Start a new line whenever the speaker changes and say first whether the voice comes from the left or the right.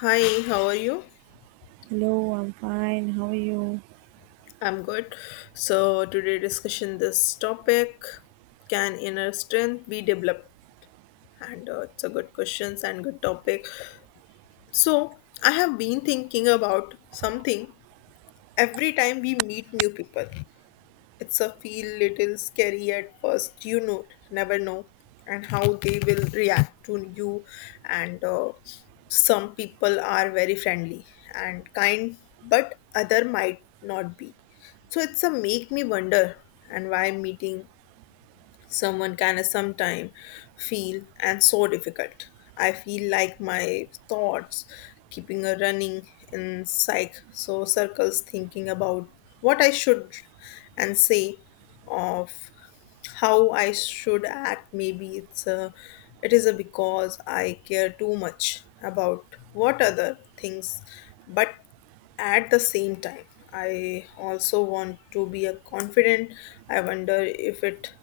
left: Hi, how are you?
right: Hello, I'm fine. How are you?
left: I'm good. So today discussion this topic, can inner strength be developed? And it's a good questions and good topic. So I have been thinking about something every time we meet new people. It's a feel little scary at first, you know, never know, and how they will react to you. And some people are very friendly and kind, but other might not be. So it's a make me wonder and why meeting someone can sometime feel and so difficult. I feel like my thoughts keeping a running in psych so circles thinking about what I should and say of how I should act. Maybe it is a because I care too much about what other things but at the same time I also want to be a confident. I wonder if it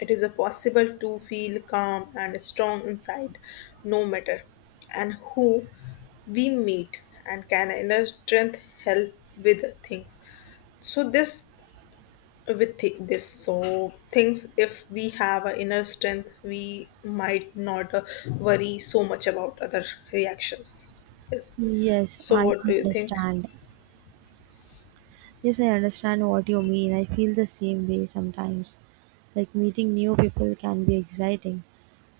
left: it is a possible to feel calm and strong inside, no matter and who we meet, and can inner strength help with things. So this with this so things if we have an inner strength we might not worry so much about other reactions yes
right: Yes,
left: so
right: I
left: what do you think
right: understand. Yes, I understand what you mean. I feel the same way sometimes. Like meeting new people can be exciting,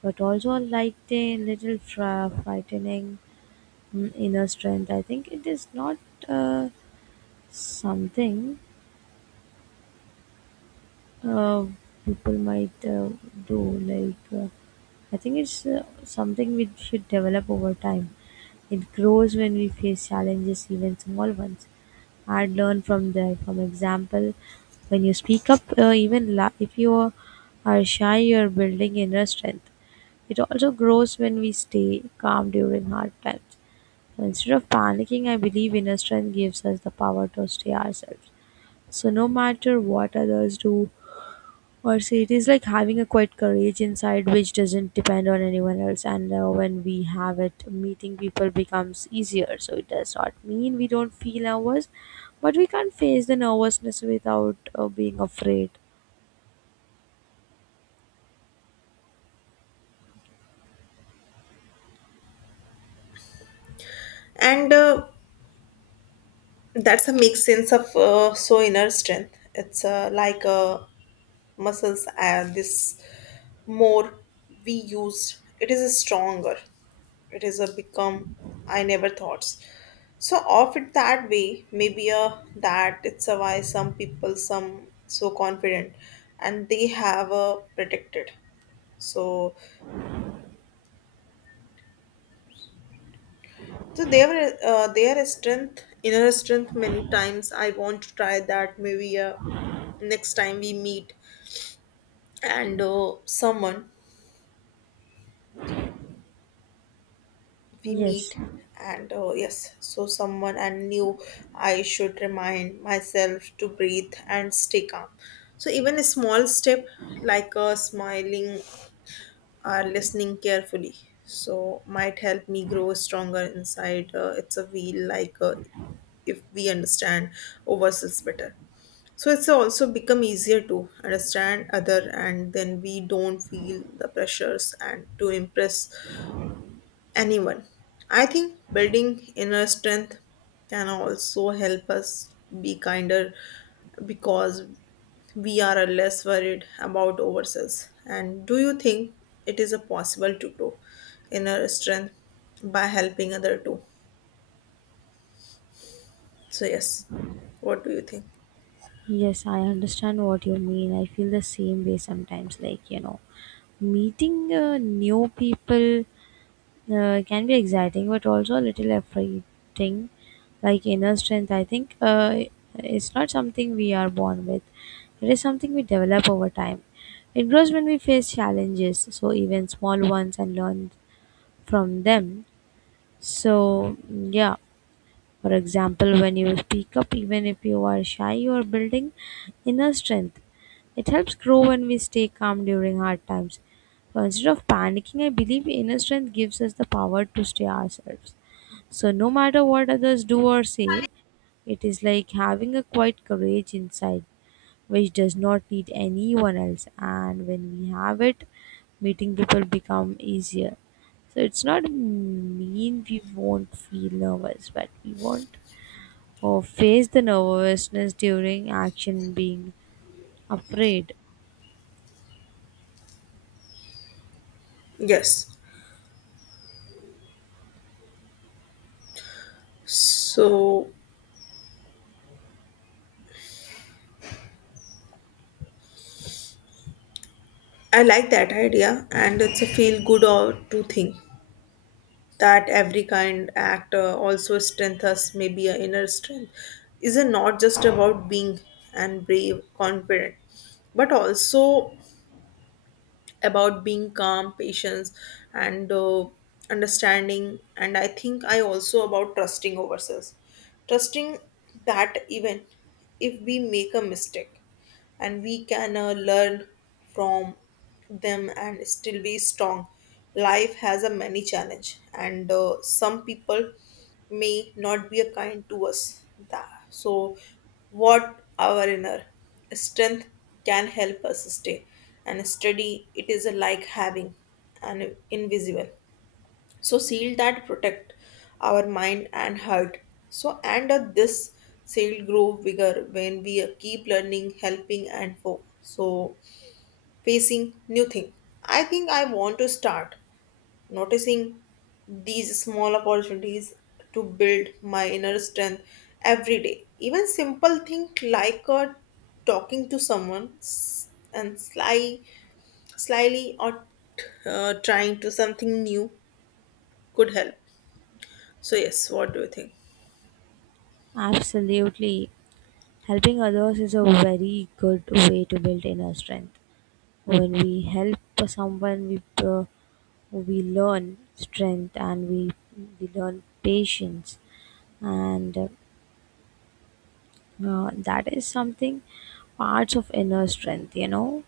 right: but also like a little frightening. Mm, inner strength. I think it is not uh, something uh, people might do. Like uh, I think it's something we should develop over time. It grows when we face challenges, even small ones. I'd learn from there. For example, when you speak up, even if you are shy, you're building inner strength. It also grows when we stay calm during hard times. So instead of panicking, I believe inner strength gives us the power to stay ourselves. So no matter what others do, or say, it is like having a quiet courage inside which doesn't depend on anyone else. And When we have it, meeting people becomes easier. So it does not mean we don't feel nervous, but we can't face the nervousness without being afraid.
left: and that's a make sense of so inner strength it's like muscles and this more we use it is a stronger it is a become. I never thoughts so of it that way maybe a that it's a why some people some so confident and they have a protected so so they were their strength inner strength many times. I want to try that maybe next time we meet and someone we
right: Yes,
left: meet. And yes so someone I knew. I should remind myself to breathe and stay calm so even a small step like a smiling or listening carefully so might help me grow stronger inside it's a wheel like if we understand ourselves better so it's also become easier to understand other and then we don't feel the pressures and to impress anyone. I think building inner strength can also help us be kinder because we are less worried about ourselves. And do you think it is a possible to grow inner strength by helping other too? So yes. What do you think?
right: yes, I understand what you mean. I feel the same way sometimes. Like, you know, meeting new people can be exciting, but also a little affecting. Like inner strength, I think, it's not something we are born with. It is something we develop over time. It grows when we face challenges, so even small ones, and learn from them. So yeah, for example, when you speak up, even if you are shy, you are building inner strength. It helps grow when we stay calm during hard times. So instead of panicking, I believe inner strength gives us the power to stay ourselves. So no matter what others do or say, it is like having a quiet courage inside which does not need anyone else. And when we have it, meeting people become easier. So it's not mean we won't feel nervous, but we won't or face the nervousness during action being afraid.
left: Yes. So I like that idea and it's a feel good or to think. That every kind act also strength us maybe a inner strength is it not just about being and brave confident but also about being calm patience and understanding. And I think I also about trusting ourselves, trusting that even if we make a mistake and we can learn from them and still be strong. Life has a many challenge and some people may not be a kind to us. That so what our inner strength can help us stay and steady. It is like having an invisible so seal that protect our mind and heart so and this seal grow bigger when we keep learning helping and so facing new thing. I think I want to start noticing these small opportunities to build my inner strength every day even simple thing like talking to someone and slyly or trying to something new could help so yes, what do you think?
right: Absolutely. Helping others is a very good way to build inner strength. When we help someone, we learn strength, and we learn patience, and that is something parts of inner strength. You know,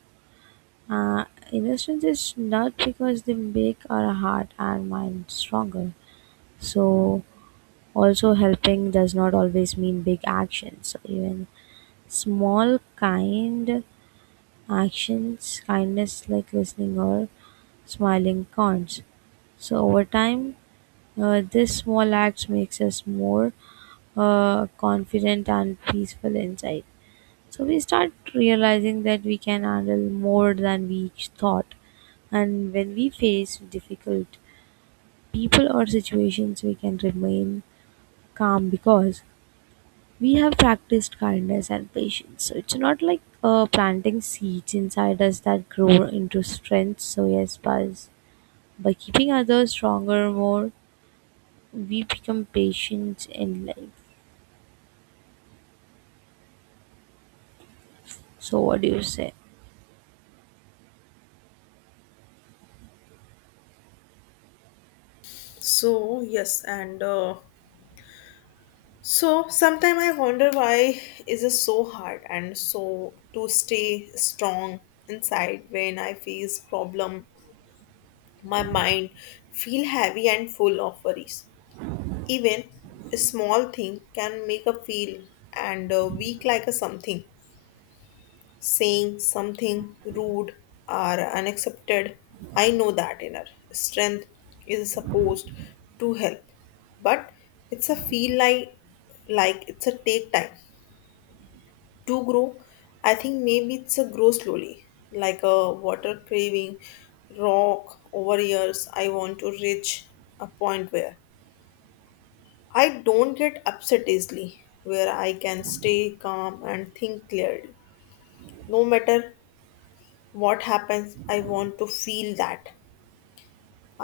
right: uh, inner strength is not because they make our heart and mind stronger. So also, helping does not always mean big actions. Even small kind actions, kindness, like listening or smiling counts. So over time, this small acts makes us more confident and peaceful inside. So we start realizing that we can handle more than we each thought. And when we face difficult people or situations, we can remain calm because we have practiced kindness and patience. So it's not like planting seeds inside us that grow into strength. So yes, by keeping others stronger more, we become patient in life. So what do you say?
left: So yes, and so sometime I wonder why is it so hard and so to stay strong inside when I face problem. My mind feel heavy and full of worries. Even a small thing can make a feel and weak like a something. Saying something rude or unaccepted. I know that inner strength is supposed to help, but it's a feel like it's a take time to grow. I think maybe it's a grow slowly, like a water craving rock over years. I want to reach a point where I don't get upset easily, where I can stay calm and think clearly, no matter what happens. I want to feel that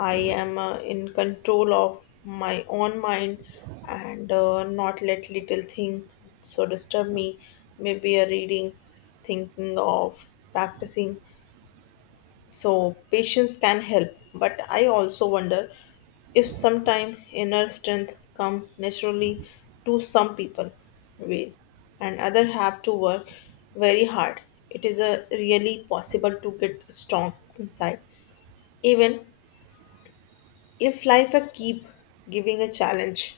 left: I am in control of my own mind and not let little thing so disturb me maybe a reading thinking of practicing so patience can help but I also wonder if sometime inner strength come naturally to some people way, and other have to work very hard. It is a really possible to get strong inside even if life a keep giving a challenge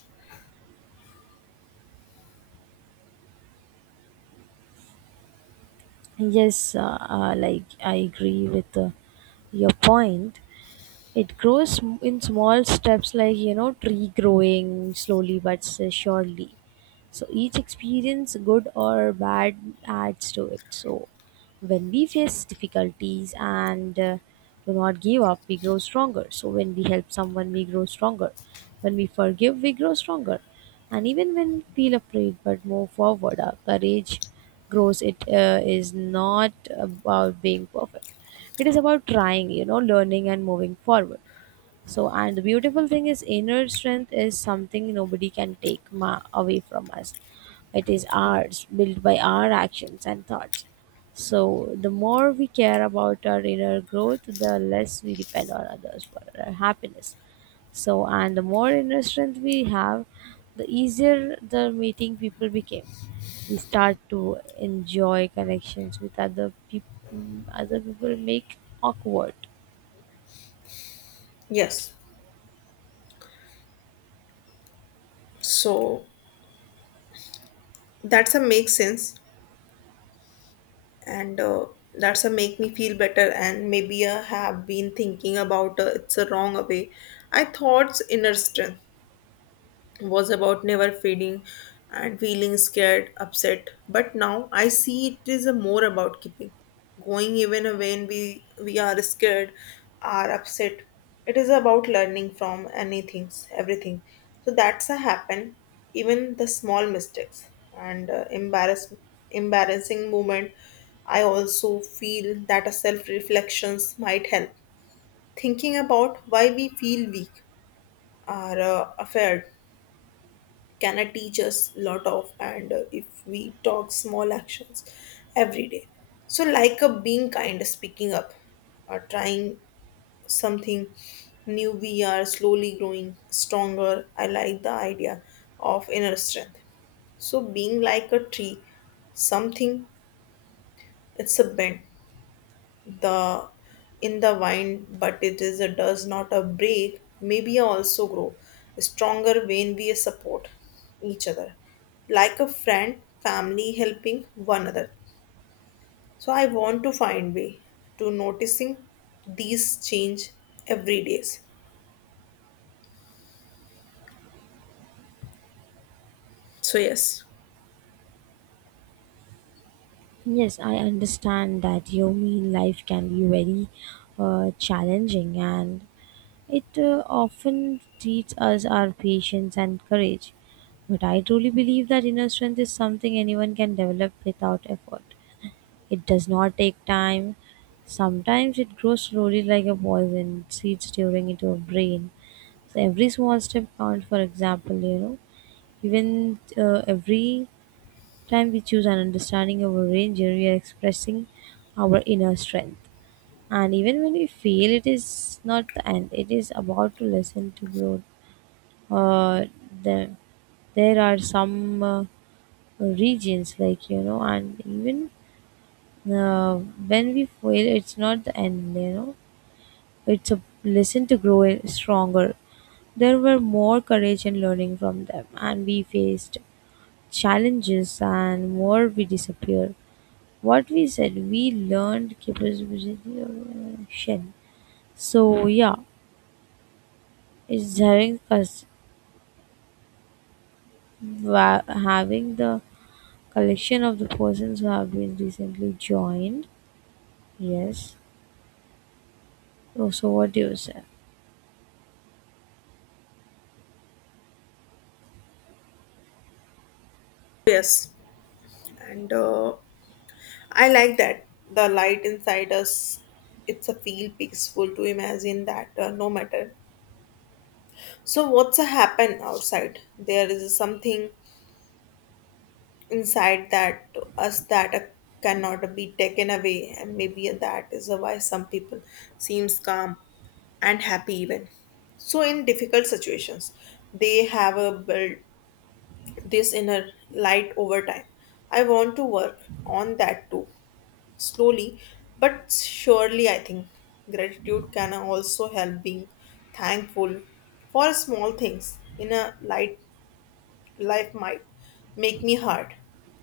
right: Yes, I agree with your point. It grows in small steps, like, you know, tree growing slowly but surely. So each experience, good or bad, adds to it. So when we face difficulties, and do not give up, we grow stronger. So when we help someone, we grow stronger. When we forgive, we grow stronger. And even when we feel afraid but move forward, our courage grows. It is not about being perfect. It is about trying, you know, learning and moving forward. So, and the beautiful thing is, inner strength is something nobody can take away from us. It is ours, built by our actions and thoughts. So the more we care about our inner growth, the less we depend on others for our happiness. So, and the more inner strength we have, the easier the meeting people became. We start to enjoy connections with other people. Other people make awkward.
left: yes so that's a make sense and that's a make me feel better and maybe I have been thinking about it's a wrong way. I thought inner strength was about never fading and feeling scared, upset. But now I see it is a more about keeping going even when we are scared, are upset. It is about learning from anything, everything. So that's a happen, even the small mistakes and embarrassing moment. I also feel that a self reflections might help. Thinking about why we feel weak or afraid can teach us lot of and if we talk small actions every day so like a being kind speaking up or trying something new we are slowly growing stronger. I like the idea of inner strength so being like a tree something it's a bend the in the vine but it is a does not a break maybe also grow stronger when we support each other like a friend family helping one another so I want to find way to noticing these change every days so yes
right: Yes, I understand that your mean life can be very challenging, and it often teaches us our patience and courage. But I truly believe that inner strength is something anyone can develop without effort. It does not take time. Sometimes it grows slowly, like a poison, seeds during into a brain. So every small step counts. For example, you know, even every time we choose an understanding of a ranger, we are expressing our inner strength. And even when we fail, it is not the end. It is about to listen to grow. Uh, there, there are some regions like, you know, and even uh, when we fail, it's not the end, you know, it's a lesson to grow stronger. There were more courage in learning from them, and we faced challenges, and more we disappear. What we said, we learned capability of action. So yeah, it's having us having the collection of the persons who have been recently joined. Yes. Oh, so what do you say?
left: yes and I like that the light inside us it's a feel peaceful to imagine that no matter. So what's a happen outside? There is something inside that us that cannot be taken away, and maybe that is why some people seems calm and happy even. So in difficult situations, they have a build this inner light over time. I want to work on that too, slowly but surely. I think gratitude can also help being thankful for small things in a light life might make me hard.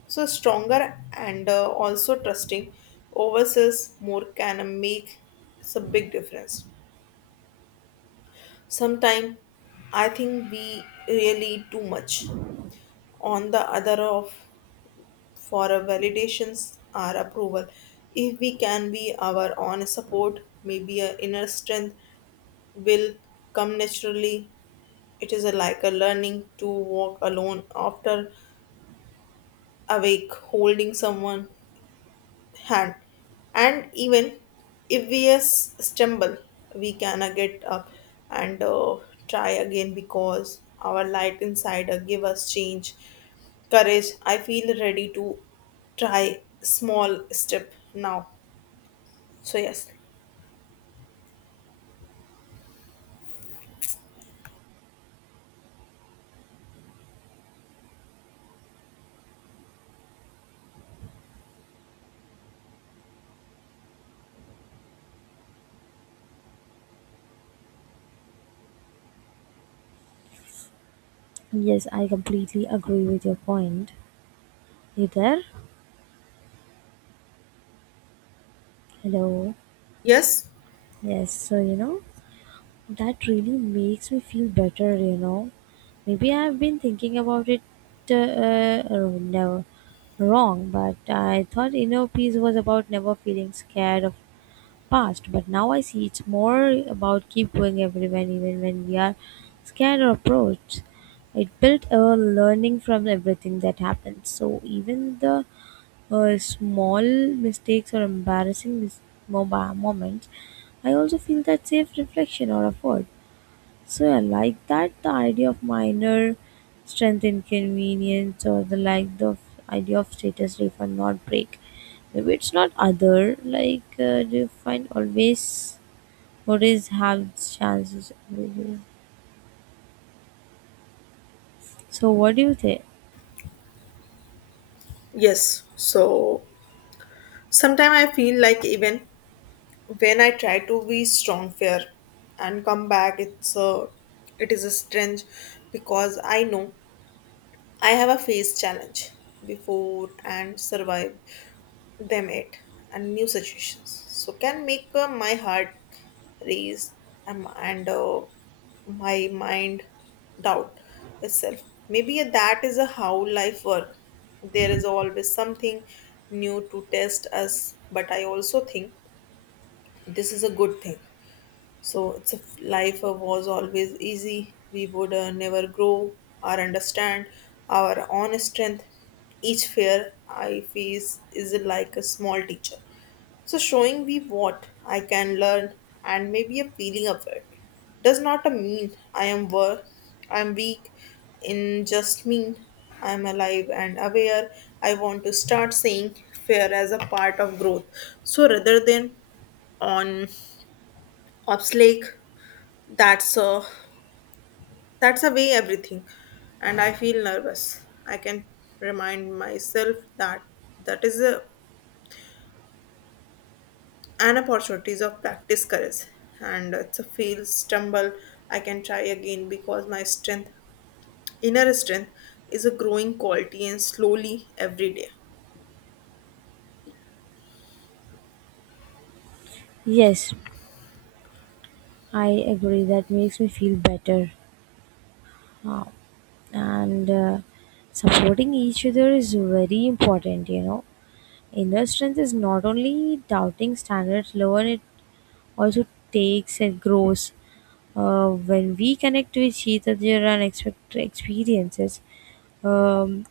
left: So stronger and also trusting overseas more can make it's a big difference. Sometimes I think we really too much on the other of for a validations or approval. If we can be our own support, maybe a inner strength will come naturally. It is a, like a learning to walk alone after awake, holding someone hand and even if we stumble we can get up and try again because our light inside give us change courage. I feel ready to try small step now so yes
right: Yes, I completely agree with your point. You there? Hello.
left: yes
right: Yes, so you know, that really makes me feel better, you know. Maybe I've been thinking about it, never wrong, but I thought inner peace was about never feeling scared of past, but now I see it's more about keep going everywhere even when we are scared or approached. It built a learning from everything that happens. So even the small mistakes or embarrassing moments, I also feel that safe reflection or effort. So I like that the idea of minor strength inconvenience or the like idea of status refund not break. Maybe it's not other like, do you find always what is have chances. So what do you think?
left: yes so sometimes I feel like even when I try to be strong fair and come back it's a it is a strange because I know I have a face challenge before and survived them it and new situations. So can make my heart race and my mind doubt itself. Maybe that is a how life work. There is always something new to test us, but I also think this is a good thing so it's if life was always easy, we would never grow or understand our own strength. Each fear I face is like a small teacher. So showing me what I can learn and maybe a feeling of it does not mean I am weak. In just mean I am alive and aware. I want to start seeing fear as a part of growth. So rather than on obstacle that's a that's a way everything, and I feel nervous. I can remind myself that that is a, an opportunities of practice courage, and it's a fail stumble. I can try again because my strength, inner strength, is a growing quality and slowly every day.
right: Yes, I agree. That makes me feel better. Ah, and supporting each other is very important, you know. Inner strength is not only doubting standards lower, it also takes and grows when we connect with each other and expect experiences. um,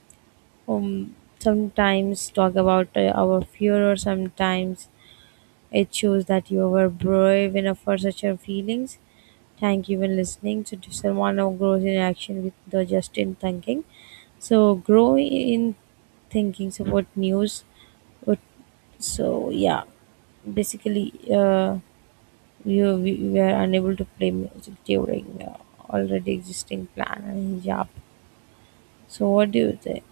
right: um sometimes talk about our fear, or sometimes it shows that you were brave enough for such a feelings. Thank you for listening to someone grows in action with the just in thinking. So grow in thinking support news. What- So yeah, basically, uh, we, we were unable to play music during already existing plan and hijab. So what do you think?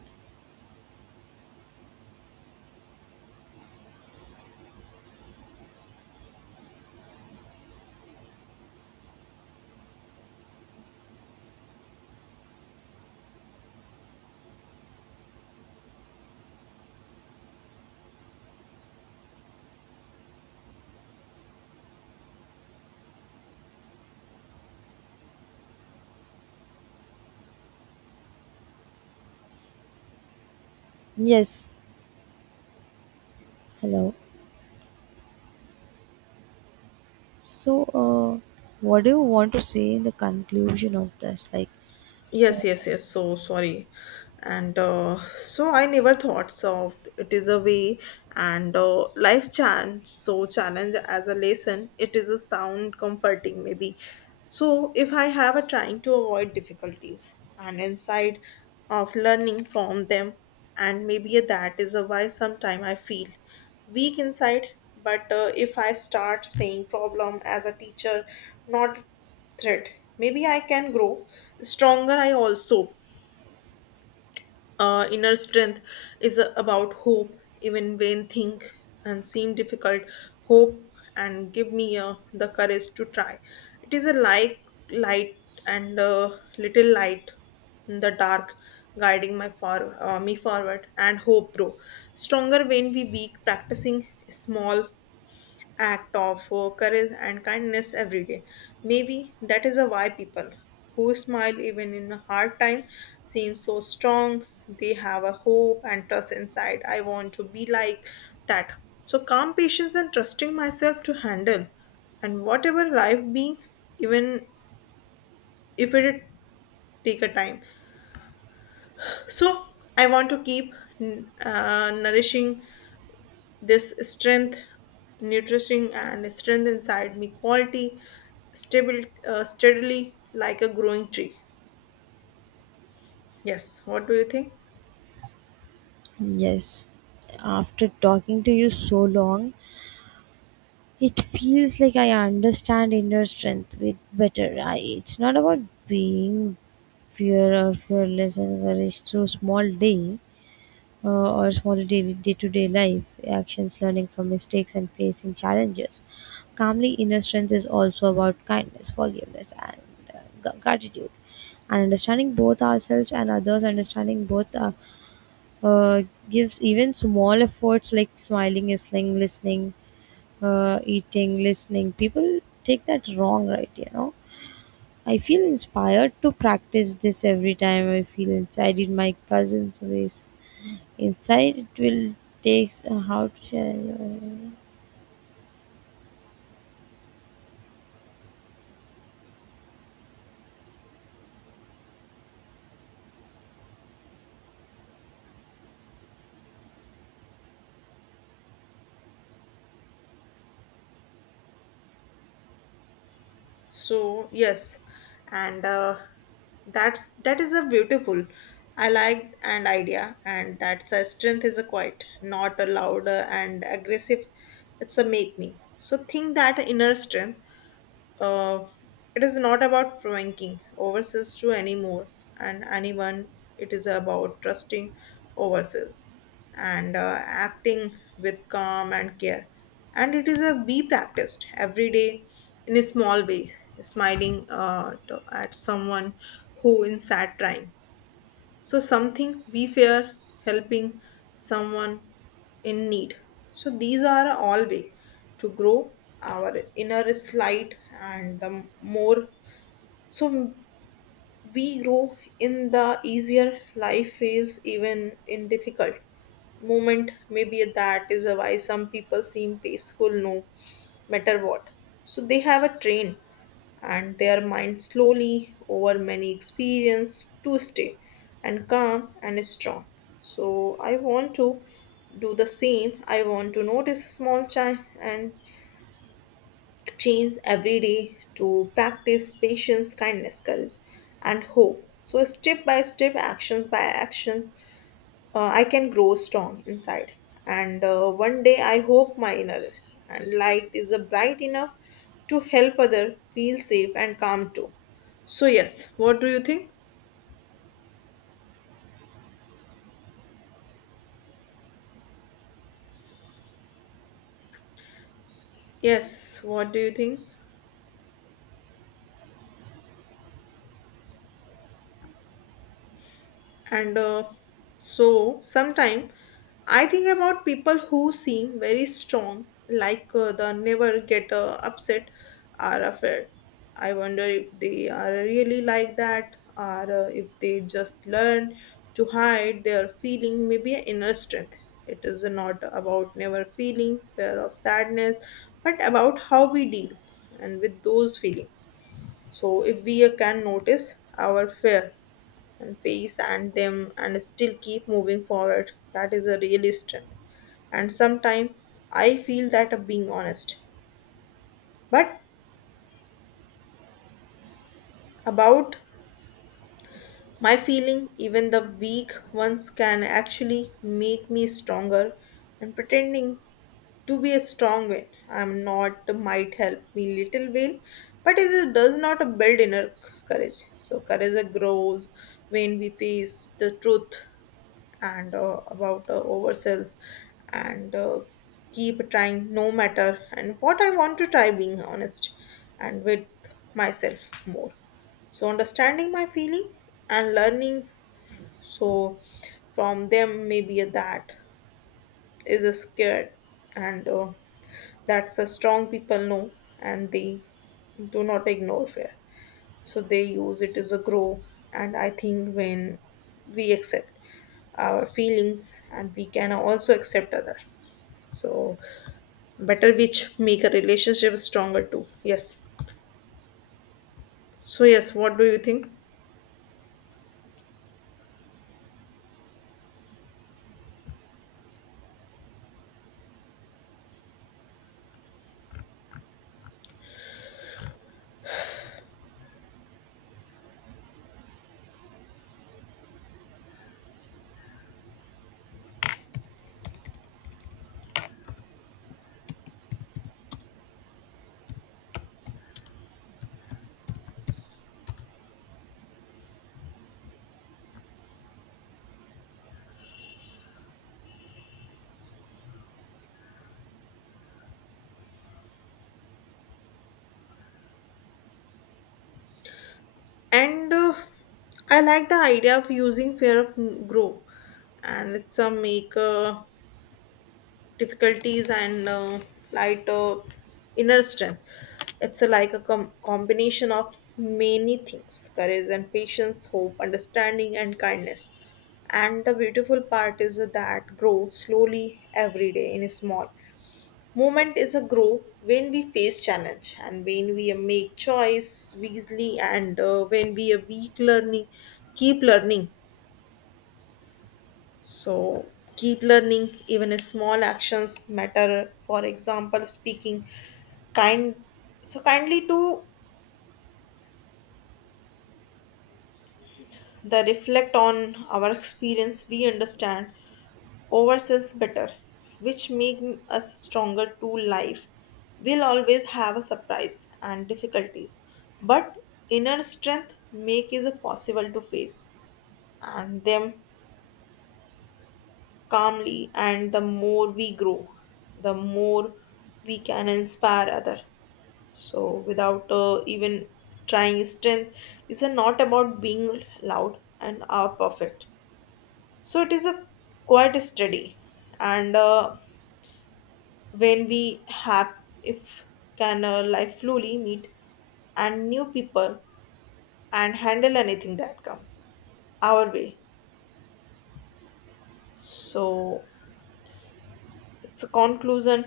right: Yes. Hello. So uh, what do you want to say in the conclusion of this? Like,
left: Yes, yes, yes. So sorry. And so I never thought so it is a way and life challenge. So challenge as a lesson, it is a sound comforting maybe. So if I have a trying to avoid difficulties and inside of learning from them and maybe that is a why sometime I feel weak inside but if I start saying problem as a teacher not threat. Maybe I can grow stronger. I also inner strength is about hope, even when think and seem difficult. Hope and give me the courage to try. It is a like light and little light in the dark, guiding my far me forward and hope grow stronger when we weak. Practicing small act of courage and kindness every day. Maybe that is a why people who smile even in a hard time seem so strong. They have a hope and trust inside. I want to be like that. So calm patience and trusting myself to handle and whatever life being even if it take a time so I want to keep nourishing this strength, nutrition, and strength inside me, quality, stable, steadily like a growing tree. Yes, what do you think?
right: yes, after talking to you so long. It feels like I understand inner strength with better. I, it's not about being fear or fearless and courage through small day or small daily day-to-day life actions, learning from mistakes and facing challenges. Calmly, inner strength is also about kindness, forgiveness, and gratitude. And understanding both ourselves and others, understanding both uh, gives even small efforts like smiling, listening, listening, eating, listening. People take that wrong, right? You know, I feel inspired to practice this every time I feel inside in my cousin's ways. Inside, it will take how to share.
left: So yes, and that is a beautiful. I like an idea, and that's a strength is a quiet, not a louder and aggressive. It's a make me. So think that inner strength Uh, it is not about pranking ourselves to anymore and anyone. It is about trusting ourselves and acting with calm and care. And it is a be practiced every day in a small way, smiling to, at someone who is sad trying. So something we fear helping someone in need. So these are all way to grow our inner light and the more so we grow in the easier life phase even in difficult moment. Maybe that is why some people seem peaceful no matter what. So they have a train and their mind slowly over many experience to stay and calm and strong. So I want to do the same. I want to notice small change and change every day to practice patience, kindness, courage, and hope. So step by step, actions by actions, I can grow strong inside. And one day I hope my inner and light is a bright enough to help other feel safe and calm too. So yes, what do you think? Yes, what do you think? And So sometimes I think about people who seem very strong, like they never get upset or afraid. I wonder if they are really like that, or if they just learn to hide their feeling. Maybe an inner strength, it is not about never feeling fear of sadness, but about how we deal and with those feelings. So if we can notice our fear and face and them and still keep moving forward, that is a real strength. And sometimes I feel that of being honest. But about my feeling, even the weak ones can actually make me stronger. And pretending to be a strong will, I'm not might help me little will, but it does not build inner courage. So courage grows when we face the truth and about oversells and keep trying no matter and what. I want to try being honest and with myself more, so understanding my feeling and learning so from them. Maybe that is a scared and that's a strong people know, and they do not ignore fear, so they use it as a grow. And I think when we accept our feelings, and we can also accept other so better, which make a relationship stronger too. Yes, so yes, what do you think? And I like the idea of using fear of grow, and it's a make difficulties and light inner strength. It's a, like a combination of many things: courage and patience, hope, understanding, and kindness. And the beautiful part is that grow slowly every day in a small. Moment is a grow when we face challenge, and when we make choice wisely, and when we are weak learning, keep learning so keep learning, even small actions matter. For example, speaking kind so kindly to the reflect on our experience, we understand ourselves better, which make us stronger to life. We'll always have a surprise and difficulties, but inner strength make is a possible to face and them calmly, and the more we grow, the more we can inspire other. So, without even trying, strength is not about being loud and are perfect. So, it is a quite steady. And when we have, if can life slowly meet and new people and handle anything that come our way. So, it's a conclusion.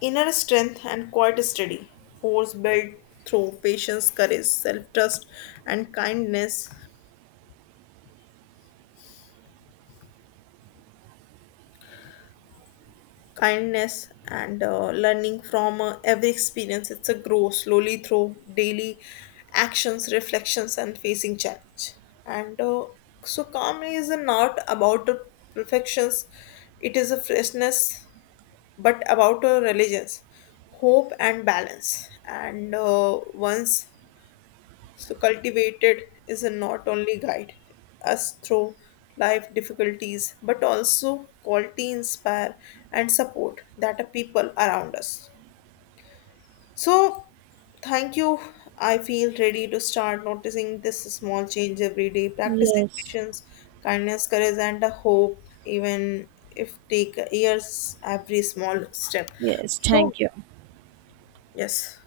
left: Inner strength and quite steady. Force built through patience, courage, self trust, and kindness and learning from every experience. It's a grow slowly through daily actions, reflections, and facing challenge and so calmly is not about the perfections, it is a freshness, but about a religions, hope, and balance, and once so, cultivated is a not only guide us through life difficulties, but also quality, inspire, and support that are people around us. So, thank you. I feel ready to start noticing this small change every day, practicing
right: Yes,
left: patience, kindness, courage, and a hope, even if take years every small step.
right: yes,
left: So,
right: thank you.
left: yes.